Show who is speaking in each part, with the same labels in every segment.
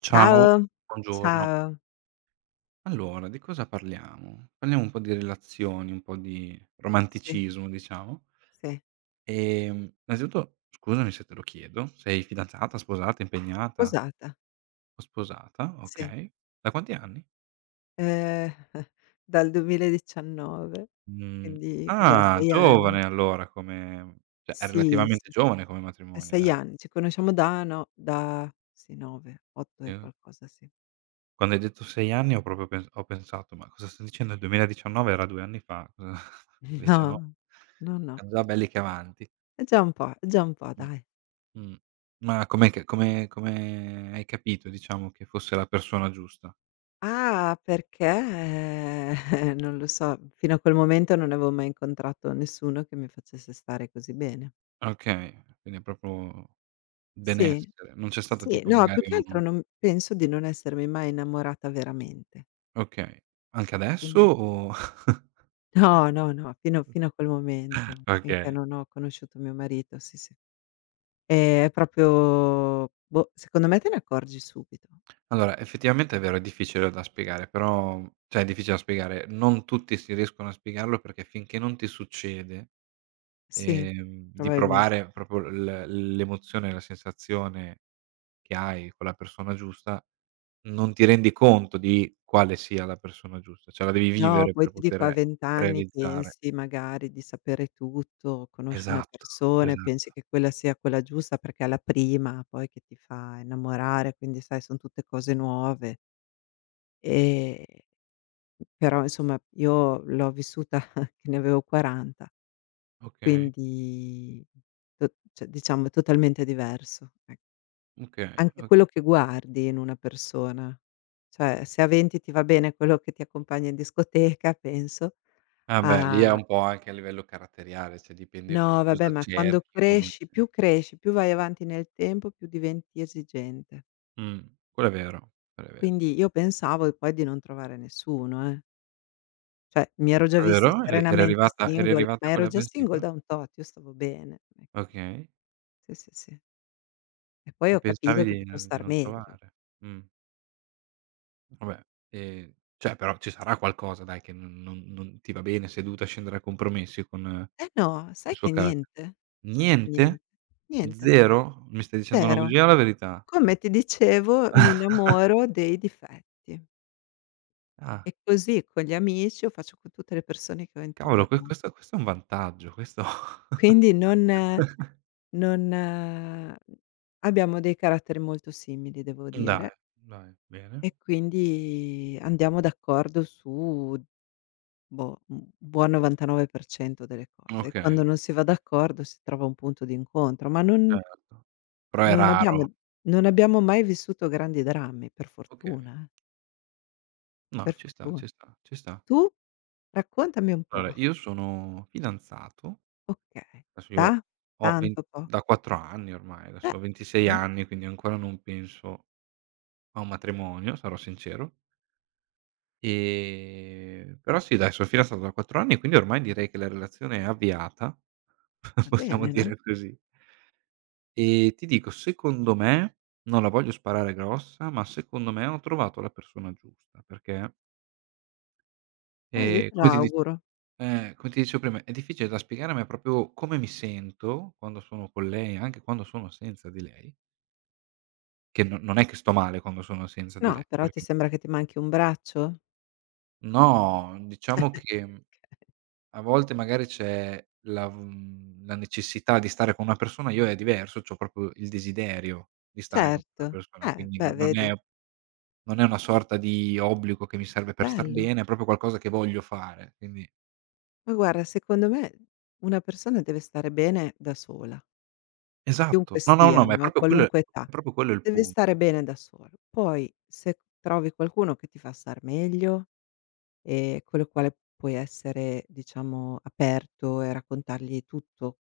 Speaker 1: Ciao,
Speaker 2: Ciao,
Speaker 1: buongiorno.
Speaker 2: ciao.
Speaker 1: Allora, di cosa parliamo? Parliamo un po' di relazioni, un po' di
Speaker 2: Sì,
Speaker 1: romanticismo, diciamo.
Speaker 2: sì,
Speaker 1: Innanzitutto, scusami se te lo chiedo, sei fidanzata, sposata, impegnata
Speaker 2: sposata,
Speaker 1: o sposata?
Speaker 2: sì,
Speaker 1: Okay. Da quanti anni?
Speaker 2: ehm, dal 2019,
Speaker 1: Mhmm,
Speaker 2: quindi cos'è
Speaker 1: ah,
Speaker 2: 6 anni.
Speaker 1: giovane allora, come cioè è
Speaker 2: Sì, sì,
Speaker 1: relativamente
Speaker 2: sì,
Speaker 1: giovane come
Speaker 2: è
Speaker 1: matrimonio,
Speaker 2: 6
Speaker 1: dai.
Speaker 2: anni, ci conosciamo da no, da sì 9, 8 e
Speaker 1: Ehm,
Speaker 2: qualcosa, sì.
Speaker 1: Quando hai detto 6 anni ho proprio pensato: "Ma cosa sta dicendo? Il 2019 era 2 anni fa, cosa?" Invece no.
Speaker 2: No, no, no,
Speaker 1: Siam già belli che avanti.
Speaker 2: è già un po', è già un po'
Speaker 1: Mh.
Speaker 2: dai.
Speaker 1: Mh. Ma com'è che come hai capito, diciamo, che fosse la persona giusta?
Speaker 2: Ah, perché non lo so, fino a quel momento non avevo mai incontrato nessuno che mi facesse stare così bene.
Speaker 1: Okay, quindi è proprio
Speaker 2: Sì.
Speaker 1: benessere, non c'è stato
Speaker 2: Sì,
Speaker 1: tipo
Speaker 2: no, più
Speaker 1: magari
Speaker 2: che
Speaker 1: un,
Speaker 2: altro non penso di non essermi mai innamorata veramente.
Speaker 1: okay. Anche adesso,
Speaker 2: Quindi
Speaker 1: o,
Speaker 2: no, no, no, fino a quel momento, finché
Speaker 1: okay.
Speaker 2: non ho conosciuto mio marito, sì, sì. È proprio boh, secondo me te ne accorgi subito.
Speaker 1: Allora, effettivamente è vero, è difficile da spiegare, però, cioè, è difficile da spiegare, non tutti si riescono a spiegarlo perché finché non ti succede,
Speaker 2: Sì,
Speaker 1: di
Speaker 2: probabilmente.
Speaker 1: provare proprio l'emozione, la sensazione che hai con la persona giusta, non ti rendi conto di quale sia la persona giusta, cioè la devi
Speaker 2: No,
Speaker 1: vivere
Speaker 2: poi
Speaker 1: per
Speaker 2: ti dico a
Speaker 1: poter
Speaker 2: 20 anni
Speaker 1: realizzare.
Speaker 2: pensi magari di sapere tutto, conosci una
Speaker 1: Esatto,
Speaker 2: persona e
Speaker 1: esatto.
Speaker 2: pensi che quella sia quella giusta perché è la prima poi che ti fa innamorare, quindi sai son tutte cose nuove, ehm però insomma io l'ho vissuta che ne avevo 40,
Speaker 1: Okay,
Speaker 2: quindi to cioè diciamo è totalmente diverso, ecco.
Speaker 1: okay,
Speaker 2: Anche
Speaker 1: oka
Speaker 2: quello che guardi in una persona, cioè se a 20 ti va bene quello che ti accompagna in discoteca penso,
Speaker 1: ah, beh, lì è
Speaker 2: a
Speaker 1: un po' anche a livello caratteriale, cioè dipende che
Speaker 2: no vabbè,
Speaker 1: cosa
Speaker 2: ma quando
Speaker 1: cerchi, come.
Speaker 2: cresci, più vai avanti nel tempo, più diventi esigente.
Speaker 1: mh, Quello è vero, quello è vero.
Speaker 2: Quindi io pensavo poi di non trovare nessuno, eh. Cioè, mi ero già vista
Speaker 1: Davvero? Eri
Speaker 2: serenamente
Speaker 1: arrivata eri
Speaker 2: single,
Speaker 1: arrivata
Speaker 2: ma
Speaker 1: a
Speaker 2: ero
Speaker 1: quella
Speaker 2: già single
Speaker 1: pensiero?
Speaker 2: da un tot, io stavo bene. Non è
Speaker 1: Okay,
Speaker 2: che sì, sì, sì. E poi
Speaker 1: e
Speaker 2: ho capito
Speaker 1: pensavi
Speaker 2: che
Speaker 1: di
Speaker 2: potevo
Speaker 1: non
Speaker 2: star meglio.
Speaker 1: trovare. Mh. Vabbè, ehm, cioè però ci sarà qualcosa, dai, che non ti va bene, sei dovuta scendere a compromessi con
Speaker 2: Eh no,
Speaker 1: il suo carattere.
Speaker 2: sai che
Speaker 1: Niente?
Speaker 2: niente, niente,
Speaker 1: Zero? Mi stai dicendo una
Speaker 2: 0.
Speaker 1: bugia o la verità?
Speaker 2: Come ti dicevo, mi innamoro dei difetti
Speaker 1: Ah,
Speaker 2: e così con gli amici o faccio con tutte le persone che ho
Speaker 1: cavolo, que
Speaker 2: intorno.
Speaker 1: questo questo è un vantaggio, questo.
Speaker 2: Quindi non non abbiamo dei caratteri molto simili, devo
Speaker 1: Dai,
Speaker 2: dire.
Speaker 1: dai, bene.
Speaker 2: E quindi andiamo d'accordo su, boh, un buon 99% delle cose. E quando
Speaker 1: Okay,
Speaker 2: non si va
Speaker 1: okay,
Speaker 2: d'accordo si trova un punto d'incontro, ma
Speaker 1: certo. Però è
Speaker 2: non
Speaker 1: raro.
Speaker 2: abbiamo non abbiamo mai vissuto grandi drammi, per
Speaker 1: Okay.
Speaker 2: fortuna, per
Speaker 1: No, ci sta,
Speaker 2: fortuna.
Speaker 1: ci sta, ci sta.
Speaker 2: Tu? Raccontami un po'.
Speaker 1: Allora, io sono fidanzato.
Speaker 2: Okay.
Speaker 1: Adesso
Speaker 2: Da?
Speaker 1: io ho ven
Speaker 2: Tanto po
Speaker 1: Da 4 anni ormai,
Speaker 2: beh,
Speaker 1: adesso ho 26
Speaker 2: insomma,
Speaker 1: anni, quindi ancora non penso a un matrimonio, sarò sincero. Però sì dai, sono fidanzato da 4 anni, quindi ormai direi che la relazione è avviata,
Speaker 2: va
Speaker 1: possiamo
Speaker 2: bene, no,
Speaker 1: dire così. E ti dico, secondo me, non la voglio sparare grossa, ma secondo me ho trovato la persona giusta, perché,
Speaker 2: beh, io te lo
Speaker 1: come ti dice,
Speaker 2: auguro.
Speaker 1: come ti dicevo prima, è difficile da spiegare, ma è proprio come mi sento quando sono con lei, anche quando sono senza di lei. Che no, non è che sto male quando sono senza di
Speaker 2: No,
Speaker 1: lei,
Speaker 2: però ti
Speaker 1: perché
Speaker 2: sembra che ti manchi un braccio?
Speaker 1: no, diciamo che a volte magari c'è la la necessità di stare con una persona, io è diverso, c'ho proprio il desiderio di stare con quella
Speaker 2: Certo.
Speaker 1: persona, quindi
Speaker 2: Beh,
Speaker 1: non non
Speaker 2: vedi,
Speaker 1: è non è una sorta di obbligo che mi serve per star
Speaker 2: bello.
Speaker 1: bene, è proprio qualcosa che voglio fare, quindi
Speaker 2: Ma guarda, secondo me una persona deve stare bene da sola,
Speaker 1: esatto.
Speaker 2: chiunque
Speaker 1: No, no, no,
Speaker 2: sia,
Speaker 1: ma è
Speaker 2: no, a
Speaker 1: proprio quello, è
Speaker 2: qualunque età.
Speaker 1: proprio quello il
Speaker 2: Deve stare
Speaker 1: punto.
Speaker 2: bene da solo. Poi se trovi qualcuno che ti fa star meglio e con il quale puoi essere, diciamo, aperto e raccontargli tutto,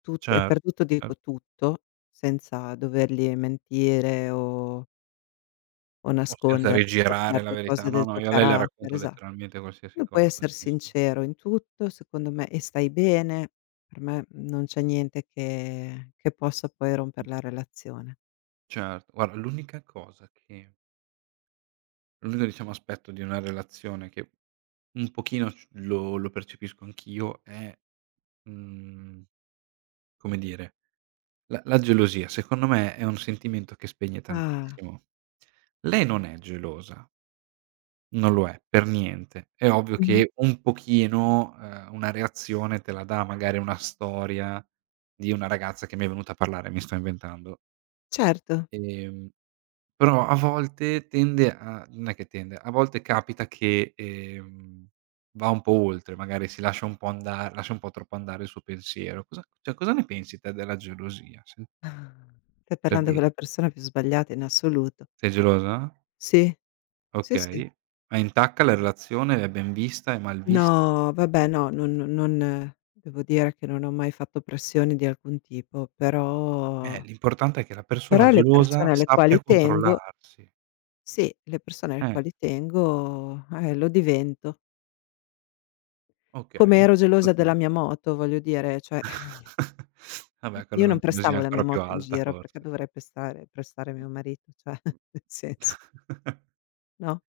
Speaker 2: tutto e
Speaker 1: Certo,
Speaker 2: per tutto
Speaker 1: cer
Speaker 2: dico tutto, senza dovergli mentire o
Speaker 1: o senza
Speaker 2: nasconderti per
Speaker 1: rigirare la
Speaker 2: certe
Speaker 1: verità.
Speaker 2: cose
Speaker 1: No,
Speaker 2: del
Speaker 1: no,
Speaker 2: tuo
Speaker 1: io a lei le
Speaker 2: carattere,
Speaker 1: racconto
Speaker 2: esa.
Speaker 1: letteralmente qualsiasi
Speaker 2: Tu puoi
Speaker 1: cosa.
Speaker 2: esser
Speaker 1: Sì,
Speaker 2: sincero in tutto, secondo me, e stai bene. Per me non c'è niente che che possa poi romper
Speaker 1: sì.
Speaker 2: la relazione.
Speaker 1: Certo, guarda, l'unica cosa che l'unico, diciamo, aspetto di una relazione che un pochino c lo lo percepisco anch'io è, mhmm, come dire, la gelosia. Secondo me è un sentimento che spegne
Speaker 2: "Ah,
Speaker 1: tantissimo. Lei non è gelosa, non lo è per niente. È ovvio
Speaker 2: mh-mh,
Speaker 1: che un pochino, una reazione te la dà, magari una storia di una ragazza che mi è venuta a parlare, mi sto inventando.
Speaker 2: certo.
Speaker 1: ehm Però a volte tende a non è che tende, a volte capita che, va un po' oltre, magari lascia un po' troppo andare il suo pensiero. Cosa ne pensi te della gelosia? Se,
Speaker 2: Stai
Speaker 1: per
Speaker 2: parlando con
Speaker 1: dire.
Speaker 2: la persona più sbagliata in assoluto."
Speaker 1: Sei gelosa?
Speaker 2: Sì, sì, sì.
Speaker 1: Okay. Ma intacca la relazione? È ben vista? È mal vista?
Speaker 2: No, vabbè no, non non devo dire che non ho mai fatto pressioni di alcun tipo, però
Speaker 1: L'importante è che la persona
Speaker 2: però le persone
Speaker 1: gelosa
Speaker 2: alle quali
Speaker 1: sappia
Speaker 2: tengo
Speaker 1: controllarsi.
Speaker 2: sì, le persone alle
Speaker 1: Eh,
Speaker 2: quali tengo, lo divento. Come
Speaker 1: okay.
Speaker 2: ero gelosa della
Speaker 1: Okay.
Speaker 2: mia moto, voglio dire, cioè
Speaker 1: Vabbè, quella è
Speaker 2: io
Speaker 1: una
Speaker 2: non
Speaker 1: gelosia
Speaker 2: prestavo la mia
Speaker 1: ancora più
Speaker 2: moto in
Speaker 1: alta,
Speaker 2: giro, perché
Speaker 1: forse.
Speaker 2: dovrei prestare mio marito, cioè nel senso, no,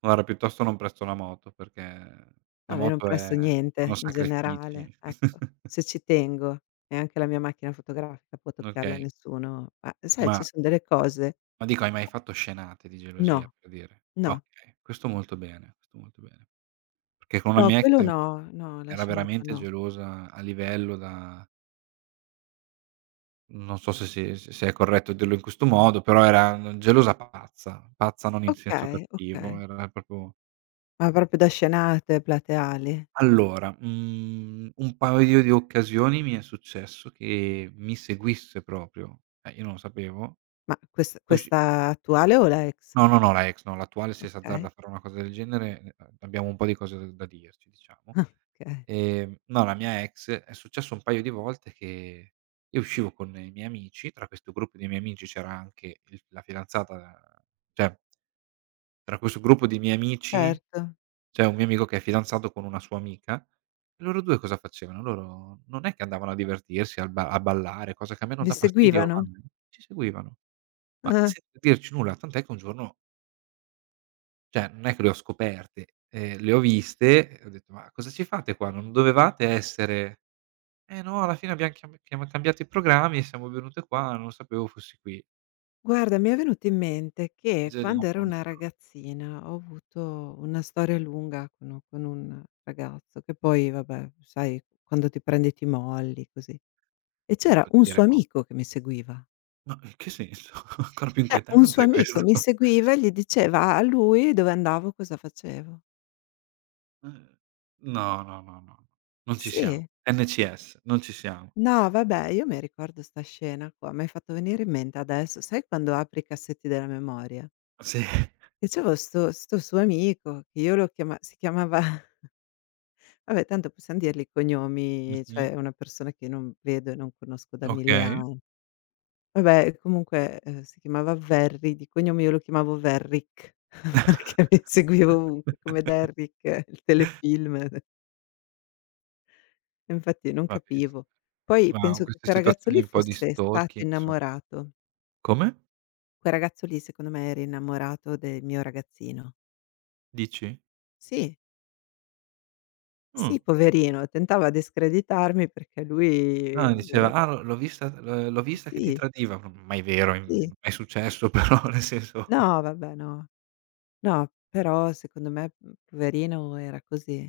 Speaker 1: Guarda, piuttosto non presto la moto, perché la
Speaker 2: no, io non
Speaker 1: moto è
Speaker 2: presto
Speaker 1: sono
Speaker 2: niente in generale,
Speaker 1: sacrifici.
Speaker 2: ecco. Se ci tengo, e anche la mia macchina fotografica può toccarla
Speaker 1: Okay,
Speaker 2: nessuno, ma sai ci
Speaker 1: ma
Speaker 2: son delle cose
Speaker 1: ma dico, hai mai fatto scenate di gelosia,
Speaker 2: no,
Speaker 1: per dire?
Speaker 2: no,
Speaker 1: Okay, questo molto bene, questo molto bene. Perché con una
Speaker 2: no,
Speaker 1: mia
Speaker 2: quello
Speaker 1: ex
Speaker 2: no, no, la
Speaker 1: era
Speaker 2: scenata
Speaker 1: veramente
Speaker 2: no.
Speaker 1: gelosa, a livello da non so se si se se è corretto dirlo in questo modo, però era gelosa pazza, pazza non in senso
Speaker 2: Okay,
Speaker 1: cattivo,
Speaker 2: okay.
Speaker 1: era proprio.
Speaker 2: Ma proprio da scenate plateali?
Speaker 1: Allora, un paio di occasioni mi è successo che mi seguisse proprio, io non lo sapevo.
Speaker 2: Ma
Speaker 1: Usci
Speaker 2: questa attuale o la ex?
Speaker 1: No, no, no, la ex no, l'attuale se s'azzarda
Speaker 2: Okay,
Speaker 1: a fare una cosa del genere, abbiamo un po' di cose da dirci, diciamo.
Speaker 2: ah, okay.
Speaker 1: No, la mia ex è successo un paio di volte che io uscivo con i miei amici, tra questo gruppo di miei amici c'era anche il la fidanzata, cioè, tra questo gruppo di miei amici
Speaker 2: Certo,
Speaker 1: c'è un mio amico che è fidanzato con una sua amica, e loro 2 cosa facevano? Loro non è che andavano a divertirsi, al ba a ballare, cosa che a me non
Speaker 2: vi
Speaker 1: dà fastidio,
Speaker 2: seguivano?
Speaker 1: ma ci seguivano, ma
Speaker 2: Ah-ah.
Speaker 1: senza dirci nulla, tant'è che un giorno, cioè, non è che le ho scoperte, le ho viste e ho detto: "Ma cosa ci fate qua? Non dovevate essere?" "Eh no, alla fine abbiam chiam chiam cambiato i programmi e siamo venute qua, non sapevo fossi qui."
Speaker 2: Guarda, mi è venuto in mente che
Speaker 1: Bisogna
Speaker 2: quando
Speaker 1: un
Speaker 2: ero
Speaker 1: po'
Speaker 2: una
Speaker 1: andare
Speaker 2: ragazzina ho avuto una storia lunga con u con un ragazzo che poi vabbè, sai quando ti prendi ti molli così. E
Speaker 1: avanti, un
Speaker 2: c'era
Speaker 1: po' il
Speaker 2: un suo
Speaker 1: dire no.
Speaker 2: amico che mi seguiva.
Speaker 1: Ma in che senso? Ancora più
Speaker 2: Cioè un suo
Speaker 1: inquietante
Speaker 2: amico mi
Speaker 1: questo.
Speaker 2: seguiva e gli diceva a lui dove andavo, cosa facevo.
Speaker 1: Mh. No, no, no, no. Non ci siamo.
Speaker 2: Sì.
Speaker 1: NCS, non ci siamo.
Speaker 2: No, vabbè, io mi ricordo 'sta scena qua, mi hai fatto venire in mente adesso, sai quando apri i cassetti della memoria?
Speaker 1: Sì.
Speaker 2: E c'avevo 'sto suo amico che io lo chiama si chiamava. Vabbè tanto possiam dirli i cognomi,
Speaker 1: Mh-mh.
Speaker 2: cioè è una persona che non vedo e non conosco da 1000
Speaker 1: Okay,
Speaker 2: an vabbè comunque, si chiamava Verri, di cognome io lo chiamavo Verrick perché mi seguiva ovunque come da Derrick il telefilm, e infatti non
Speaker 1: va bene.
Speaker 2: capivo. Poi
Speaker 1: Ma
Speaker 2: penso che
Speaker 1: queste
Speaker 2: quel ragazzo
Speaker 1: situazioni
Speaker 2: lì
Speaker 1: un po' di
Speaker 2: fosse stato
Speaker 1: stalking,
Speaker 2: innamorato.
Speaker 1: come?
Speaker 2: Quel ragazzo lì secondo me era innamorato del mio ragazzino.
Speaker 1: Dici?
Speaker 2: Sì.
Speaker 1: Mh.
Speaker 2: Sì, poverino, tentava discreditarmi perché lui
Speaker 1: Ah, diceva:
Speaker 2: vole
Speaker 1: "Ah, l'ho vista che ti
Speaker 2: sì,
Speaker 1: tradiva." M mai vero, mai
Speaker 2: sì.
Speaker 1: è successo. Però, nel senso,
Speaker 2: No, vabbè, no. No, però secondo me, poverino era così.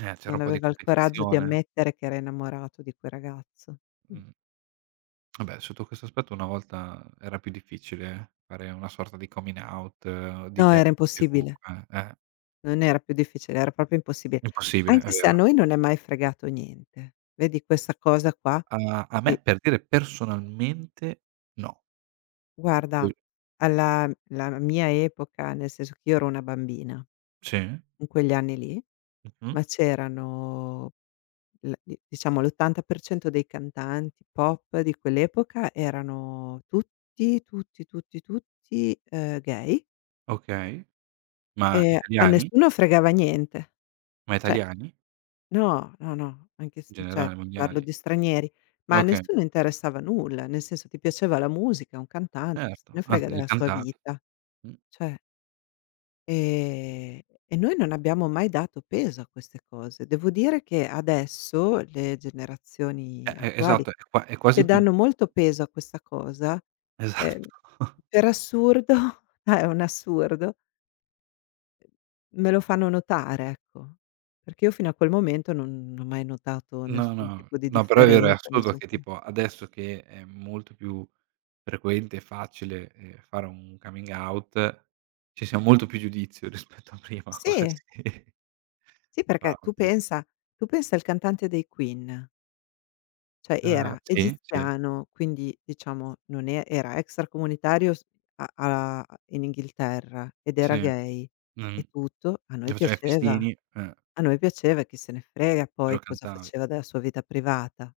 Speaker 1: c'era
Speaker 2: Non
Speaker 1: un po' di
Speaker 2: aveva il coraggio di
Speaker 1: competizione.
Speaker 2: ammettere che era innamorato di quel ragazzo. Mh.
Speaker 1: Mh. Vabbè, sotto questo aspetto una volta era più difficile fare una sorta di coming out,
Speaker 2: No, era
Speaker 1: dichiararsi
Speaker 2: impossibile.
Speaker 1: comunque, eh.
Speaker 2: Non era più difficile, era proprio impossibile.
Speaker 1: Impossibile, è
Speaker 2: Anche se a
Speaker 1: vero.
Speaker 2: noi non è mai fregato niente. Vedi questa cosa qua
Speaker 1: A me,
Speaker 2: e
Speaker 1: per dire, personalmente no.
Speaker 2: guarda,
Speaker 1: Poi
Speaker 2: alla la mia epoca, nel senso che io ero una bambina,
Speaker 1: sì,
Speaker 2: in quegli anni lì.
Speaker 1: mh-mh,
Speaker 2: Ma c'erano l di diciamo l'80% dei cantanti pop di quell'epoca erano tutti, tutti, tutti, tutti, gay
Speaker 1: okay. Ma
Speaker 2: e a
Speaker 1: italiani?
Speaker 2: nessuno fregava niente.
Speaker 1: Ma
Speaker 2: Cioè
Speaker 1: italiani?
Speaker 2: no, no, no, anche s
Speaker 1: In
Speaker 2: cioè
Speaker 1: generale
Speaker 2: parlo
Speaker 1: mondiali?
Speaker 2: di stranieri, ma a
Speaker 1: Okay,
Speaker 2: nessuno interessava nulla, nel senso ti piaceva la musica, un cantante, cosa se ne
Speaker 1: certo,
Speaker 2: frega
Speaker 1: anzi li
Speaker 2: della sua
Speaker 1: cantavi.
Speaker 2: vita,
Speaker 1: Mh.
Speaker 2: cioè. Ehm, e noi non abbiamo mai dato peso a queste cose. Devo dire che adesso le generazioni attuali,
Speaker 1: Esatto, è
Speaker 2: che
Speaker 1: quasi più
Speaker 2: danno molto peso a questa cosa, ehm,
Speaker 1: esatto.
Speaker 2: per assurdo ah, è un assurdo, me lo fanno notare, ecco. Perché io fino a quel momento non non ho mai notato
Speaker 1: No,
Speaker 2: nessun
Speaker 1: no,
Speaker 2: tipo di
Speaker 1: no, però è vero, è
Speaker 2: differenza,
Speaker 1: assurdo
Speaker 2: nessun
Speaker 1: che
Speaker 2: pro
Speaker 1: tipo adesso che è molto più frequente e facile, fare un coming out, ci sia molto più giudizio rispetto a prima
Speaker 2: sì,
Speaker 1: quasi.
Speaker 2: sì
Speaker 1: Ah,
Speaker 2: perché tu
Speaker 1: oddio.
Speaker 2: pensa tu pensa al cantante dei Queen. Cioè era
Speaker 1: Sì, sì,
Speaker 2: egiziano, quindi diciamo non e era extracomunitario s a a in Inghilterra ed era
Speaker 1: sì,
Speaker 2: gay e
Speaker 1: mhmm,
Speaker 2: tutto.
Speaker 1: dove c'era i festini,
Speaker 2: A noi piaceva, chi se ne frega
Speaker 1: e lo
Speaker 2: poi cosa
Speaker 1: cantavi.
Speaker 2: faceva della sua vita privata.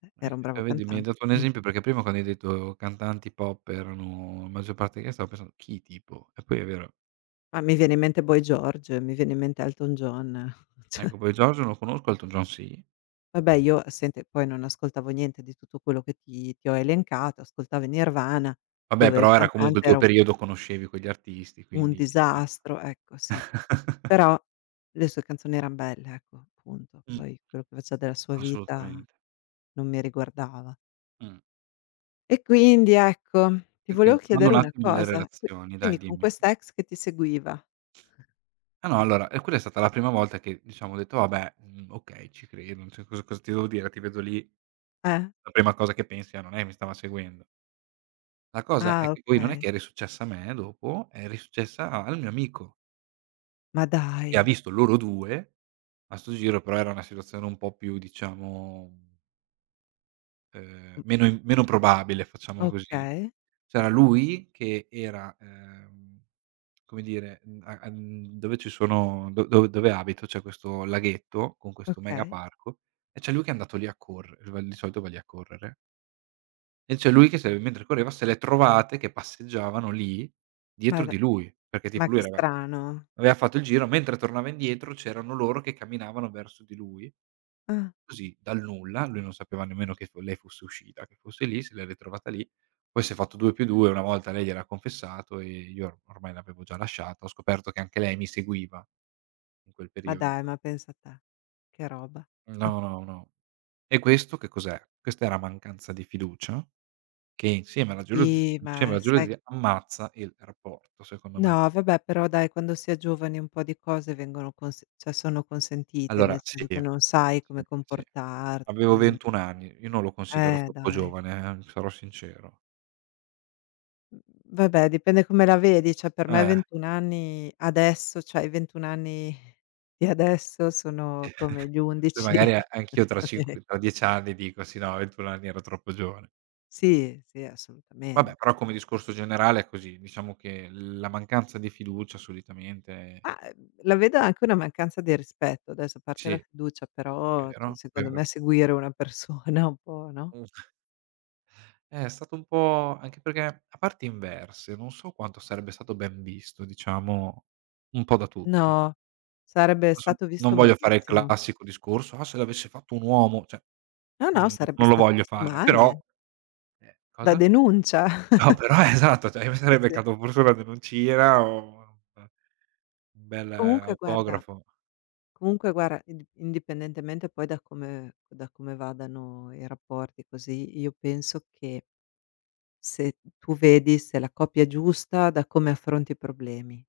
Speaker 1: E
Speaker 2: Era un
Speaker 1: e
Speaker 2: bravo
Speaker 1: vedi, mi hai
Speaker 2: cantante,
Speaker 1: dato un
Speaker 2: punto.
Speaker 1: esempio, perché prima quando hai detto cantanti pop erano la maggior parte che stavo pensando: "Chi tipo?" E poi è vero.
Speaker 2: Ma mi viene in mente Boy George, mi viene in mente Elton John, cioè
Speaker 1: Ecco, poi George non lo conosco, Elton John sì.
Speaker 2: vabbè io senti poi non ascoltavo niente di tutto quello che ti ho elencato, ascoltavo i Nirvana,
Speaker 1: Vabbè,
Speaker 2: dove il
Speaker 1: però era comunque il
Speaker 2: cantante
Speaker 1: tuo
Speaker 2: era
Speaker 1: periodo, conoscevi quegli artisti,
Speaker 2: un
Speaker 1: quindi eh.
Speaker 2: disastro, ecco sì. Però le sue canzoni eran belle, ecco, punto.
Speaker 1: Mh,
Speaker 2: Poi quello che faceva della sua vita
Speaker 1: Assolutamente.
Speaker 2: non mi riguardava.
Speaker 1: Mh.
Speaker 2: E quindi ecco, ti
Speaker 1: E
Speaker 2: volevo
Speaker 1: quindi, tornando
Speaker 2: chiedere
Speaker 1: un
Speaker 2: una
Speaker 1: attimo alle
Speaker 2: cosa,
Speaker 1: relazioni,
Speaker 2: quindi
Speaker 1: dai,
Speaker 2: con
Speaker 1: dimmi.
Speaker 2: questa ex che ti seguiva,
Speaker 1: Ah no, allora, e quella è stata la prima volta che, diciamo, ho detto: "Vabbè, okay, ci credo, cioè cosa ti devo dire? Ti vedo lì."
Speaker 2: eh?
Speaker 1: La prima cosa che pensi: "Ah, non è che mi stava seguendo." La cosa è
Speaker 2: Ah
Speaker 1: che poi non è
Speaker 2: okay.
Speaker 1: che è risuccessa a me dopo, è risuccessa a al mio amico,
Speaker 2: Ma
Speaker 1: che ha
Speaker 2: dai.
Speaker 1: visto loro 2. A 'sto giro però era una situazione un po' più, diciamo,
Speaker 2: Mh,
Speaker 1: meno im meno probabile, facciamo così.
Speaker 2: okay,
Speaker 1: C'era lui che era, come dire, mhmm, a a mhmm, dove ci sono, do dove dove abito, c'è questo laghetto con questo mega
Speaker 2: okay.
Speaker 1: parco, e c'è lui che è andato lì a corre va, di solito va lì a correre. E c'è lui che, se mentre correva se l'è trovate che passeggiavano lì
Speaker 2: Ma
Speaker 1: dietro
Speaker 2: da
Speaker 1: di lui, perché
Speaker 2: ma
Speaker 1: tipo lui
Speaker 2: che
Speaker 1: aveva
Speaker 2: strano.
Speaker 1: aveva fatto il giro, mentre tornava indietro c'erano loro che camminavano verso di lui,
Speaker 2: Ah,
Speaker 1: così dal nulla, lui non sapeva nemmeno che f lei fosse uscita, che fosse lì, se l'è ritrovata lì. Poi si è fatto 2 più 2, una volta lei gliel'ha confessato e io or ormai l'avevo già lasciata, ho scoperto che anche lei mi seguiva in quel
Speaker 2: ma
Speaker 1: periodo.
Speaker 2: dai, ma pensa te. Che roba.
Speaker 1: No, no, no. E questo che cos'è? Questa era mancanza di fiducia? Che,
Speaker 2: Sì,
Speaker 1: insieme
Speaker 2: ma
Speaker 1: alla
Speaker 2: sai
Speaker 1: gelosia, ammazza il rapporto, secondo me.
Speaker 2: no, vabbè, però dai, quando si è giovani un po' di cose vengono conse cioè sono consentite,
Speaker 1: Allora,
Speaker 2: nel
Speaker 1: sì,
Speaker 2: senso che non sai come
Speaker 1: sì, sì. Avevo
Speaker 2: comportarti.
Speaker 1: 21 anni, io non lo considero troppo
Speaker 2: Dai.
Speaker 1: giovane, sarò sincero.
Speaker 2: Mhmm, vabbè, dipende come la vedi, cioè per me
Speaker 1: Eh,
Speaker 2: 21 anni adesso cioè i 21 anni di adesso sono come
Speaker 1: sì.
Speaker 2: gli
Speaker 1: Poi
Speaker 2: 11.
Speaker 1: magari a anch'io tra cinq tra 10 anni dico: "Sì, no, a 21 anni ero troppo giovane".
Speaker 2: Sì, sì,
Speaker 1: Vabbè,
Speaker 2: assolutamente.
Speaker 1: però come discorso generale è così, diciamo che la mancanza di fiducia solitamente.
Speaker 2: Ma, la vedo anche una mancanza di rispetto, adesso a parte la
Speaker 1: Sì,
Speaker 2: fiducia, però, cioè
Speaker 1: vero,
Speaker 2: secondo
Speaker 1: vero.
Speaker 2: me seguire una persona un po', no?
Speaker 1: Mh. È stato un po' anche perché a parti inverse, non so quanto sarebbe stato ben visto, diciamo, un po' da tutti.
Speaker 2: No, sarebbe
Speaker 1: Adesso
Speaker 2: stato
Speaker 1: non
Speaker 2: visto
Speaker 1: voglio fare il
Speaker 2: malissimo.
Speaker 1: classico discorso: "Ah, se l'avesse fatto un uomo", cioè,
Speaker 2: No, no, sarebbe
Speaker 1: non lo
Speaker 2: stato
Speaker 1: voglio
Speaker 2: visto
Speaker 1: fare, però
Speaker 2: male, da
Speaker 1: cosa?
Speaker 2: denuncia.
Speaker 1: No, però, esatto, cioè mi
Speaker 2: Sì,
Speaker 1: sarebbe
Speaker 2: sì.
Speaker 1: caduto forse una denuncina o un bel
Speaker 2: Comunque guarda
Speaker 1: autografo.
Speaker 2: comunque guarda, indipendentemente poi da come vadano i rapporti così, io penso che se tu vedi se la coppia è giusta da come affronti i problemi.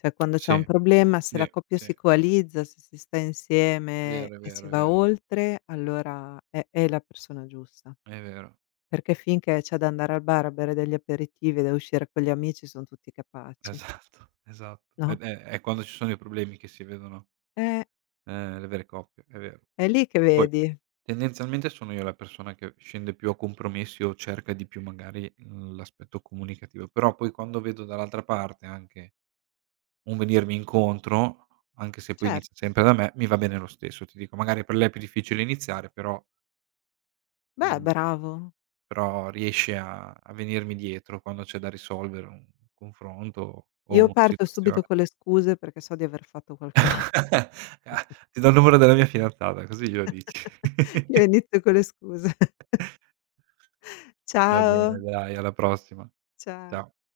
Speaker 2: Cioè quando c'è un
Speaker 1: Sì,
Speaker 2: problema, se la
Speaker 1: sì,
Speaker 2: coppia
Speaker 1: sì,
Speaker 2: si
Speaker 1: sì.
Speaker 2: coalizza, se si sta
Speaker 1: È
Speaker 2: insieme
Speaker 1: vero, è
Speaker 2: e si
Speaker 1: vero, è
Speaker 2: va
Speaker 1: vero,
Speaker 2: oltre, allora è la persona giusta.
Speaker 1: è vero.
Speaker 2: Perché finché c'è da andare al bar a bere degli aperitivi e da uscire con gli amici son tutti capaci,
Speaker 1: Esatto, esatto.
Speaker 2: no?
Speaker 1: Ed è quando ci sono i problemi che si vedono,
Speaker 2: Eh,
Speaker 1: le vere coppie, è vero.
Speaker 2: è lì che
Speaker 1: Poi
Speaker 2: vedi.
Speaker 1: tendenzialmente sono io la persona che scende più a compromessi o cerca di più magari, l'aspetto comunicativo, però poi quando vedo dall'altra parte anche un venirmi incontro, anche se poi inizia
Speaker 2: Certo.
Speaker 1: sempre da me, mi va bene lo stesso. Ti dico, magari per lei è più difficile iniziare, però
Speaker 2: Beh,
Speaker 1: mhmm,
Speaker 2: bravo.
Speaker 1: però riesce a venirmi dietro quando c'è da risolvere un confronto o
Speaker 2: Io
Speaker 1: una
Speaker 2: parto subito
Speaker 1: situazione.
Speaker 2: con le scuse perché so di aver fatto qualcosa.
Speaker 1: Ah, ti do il numero della mia fidanzata, così glielo dici.
Speaker 2: Io inizio con le scuse.
Speaker 1: Va bene
Speaker 2: Ciao,
Speaker 1: dai, alla prossima. Ciao.
Speaker 2: ciao.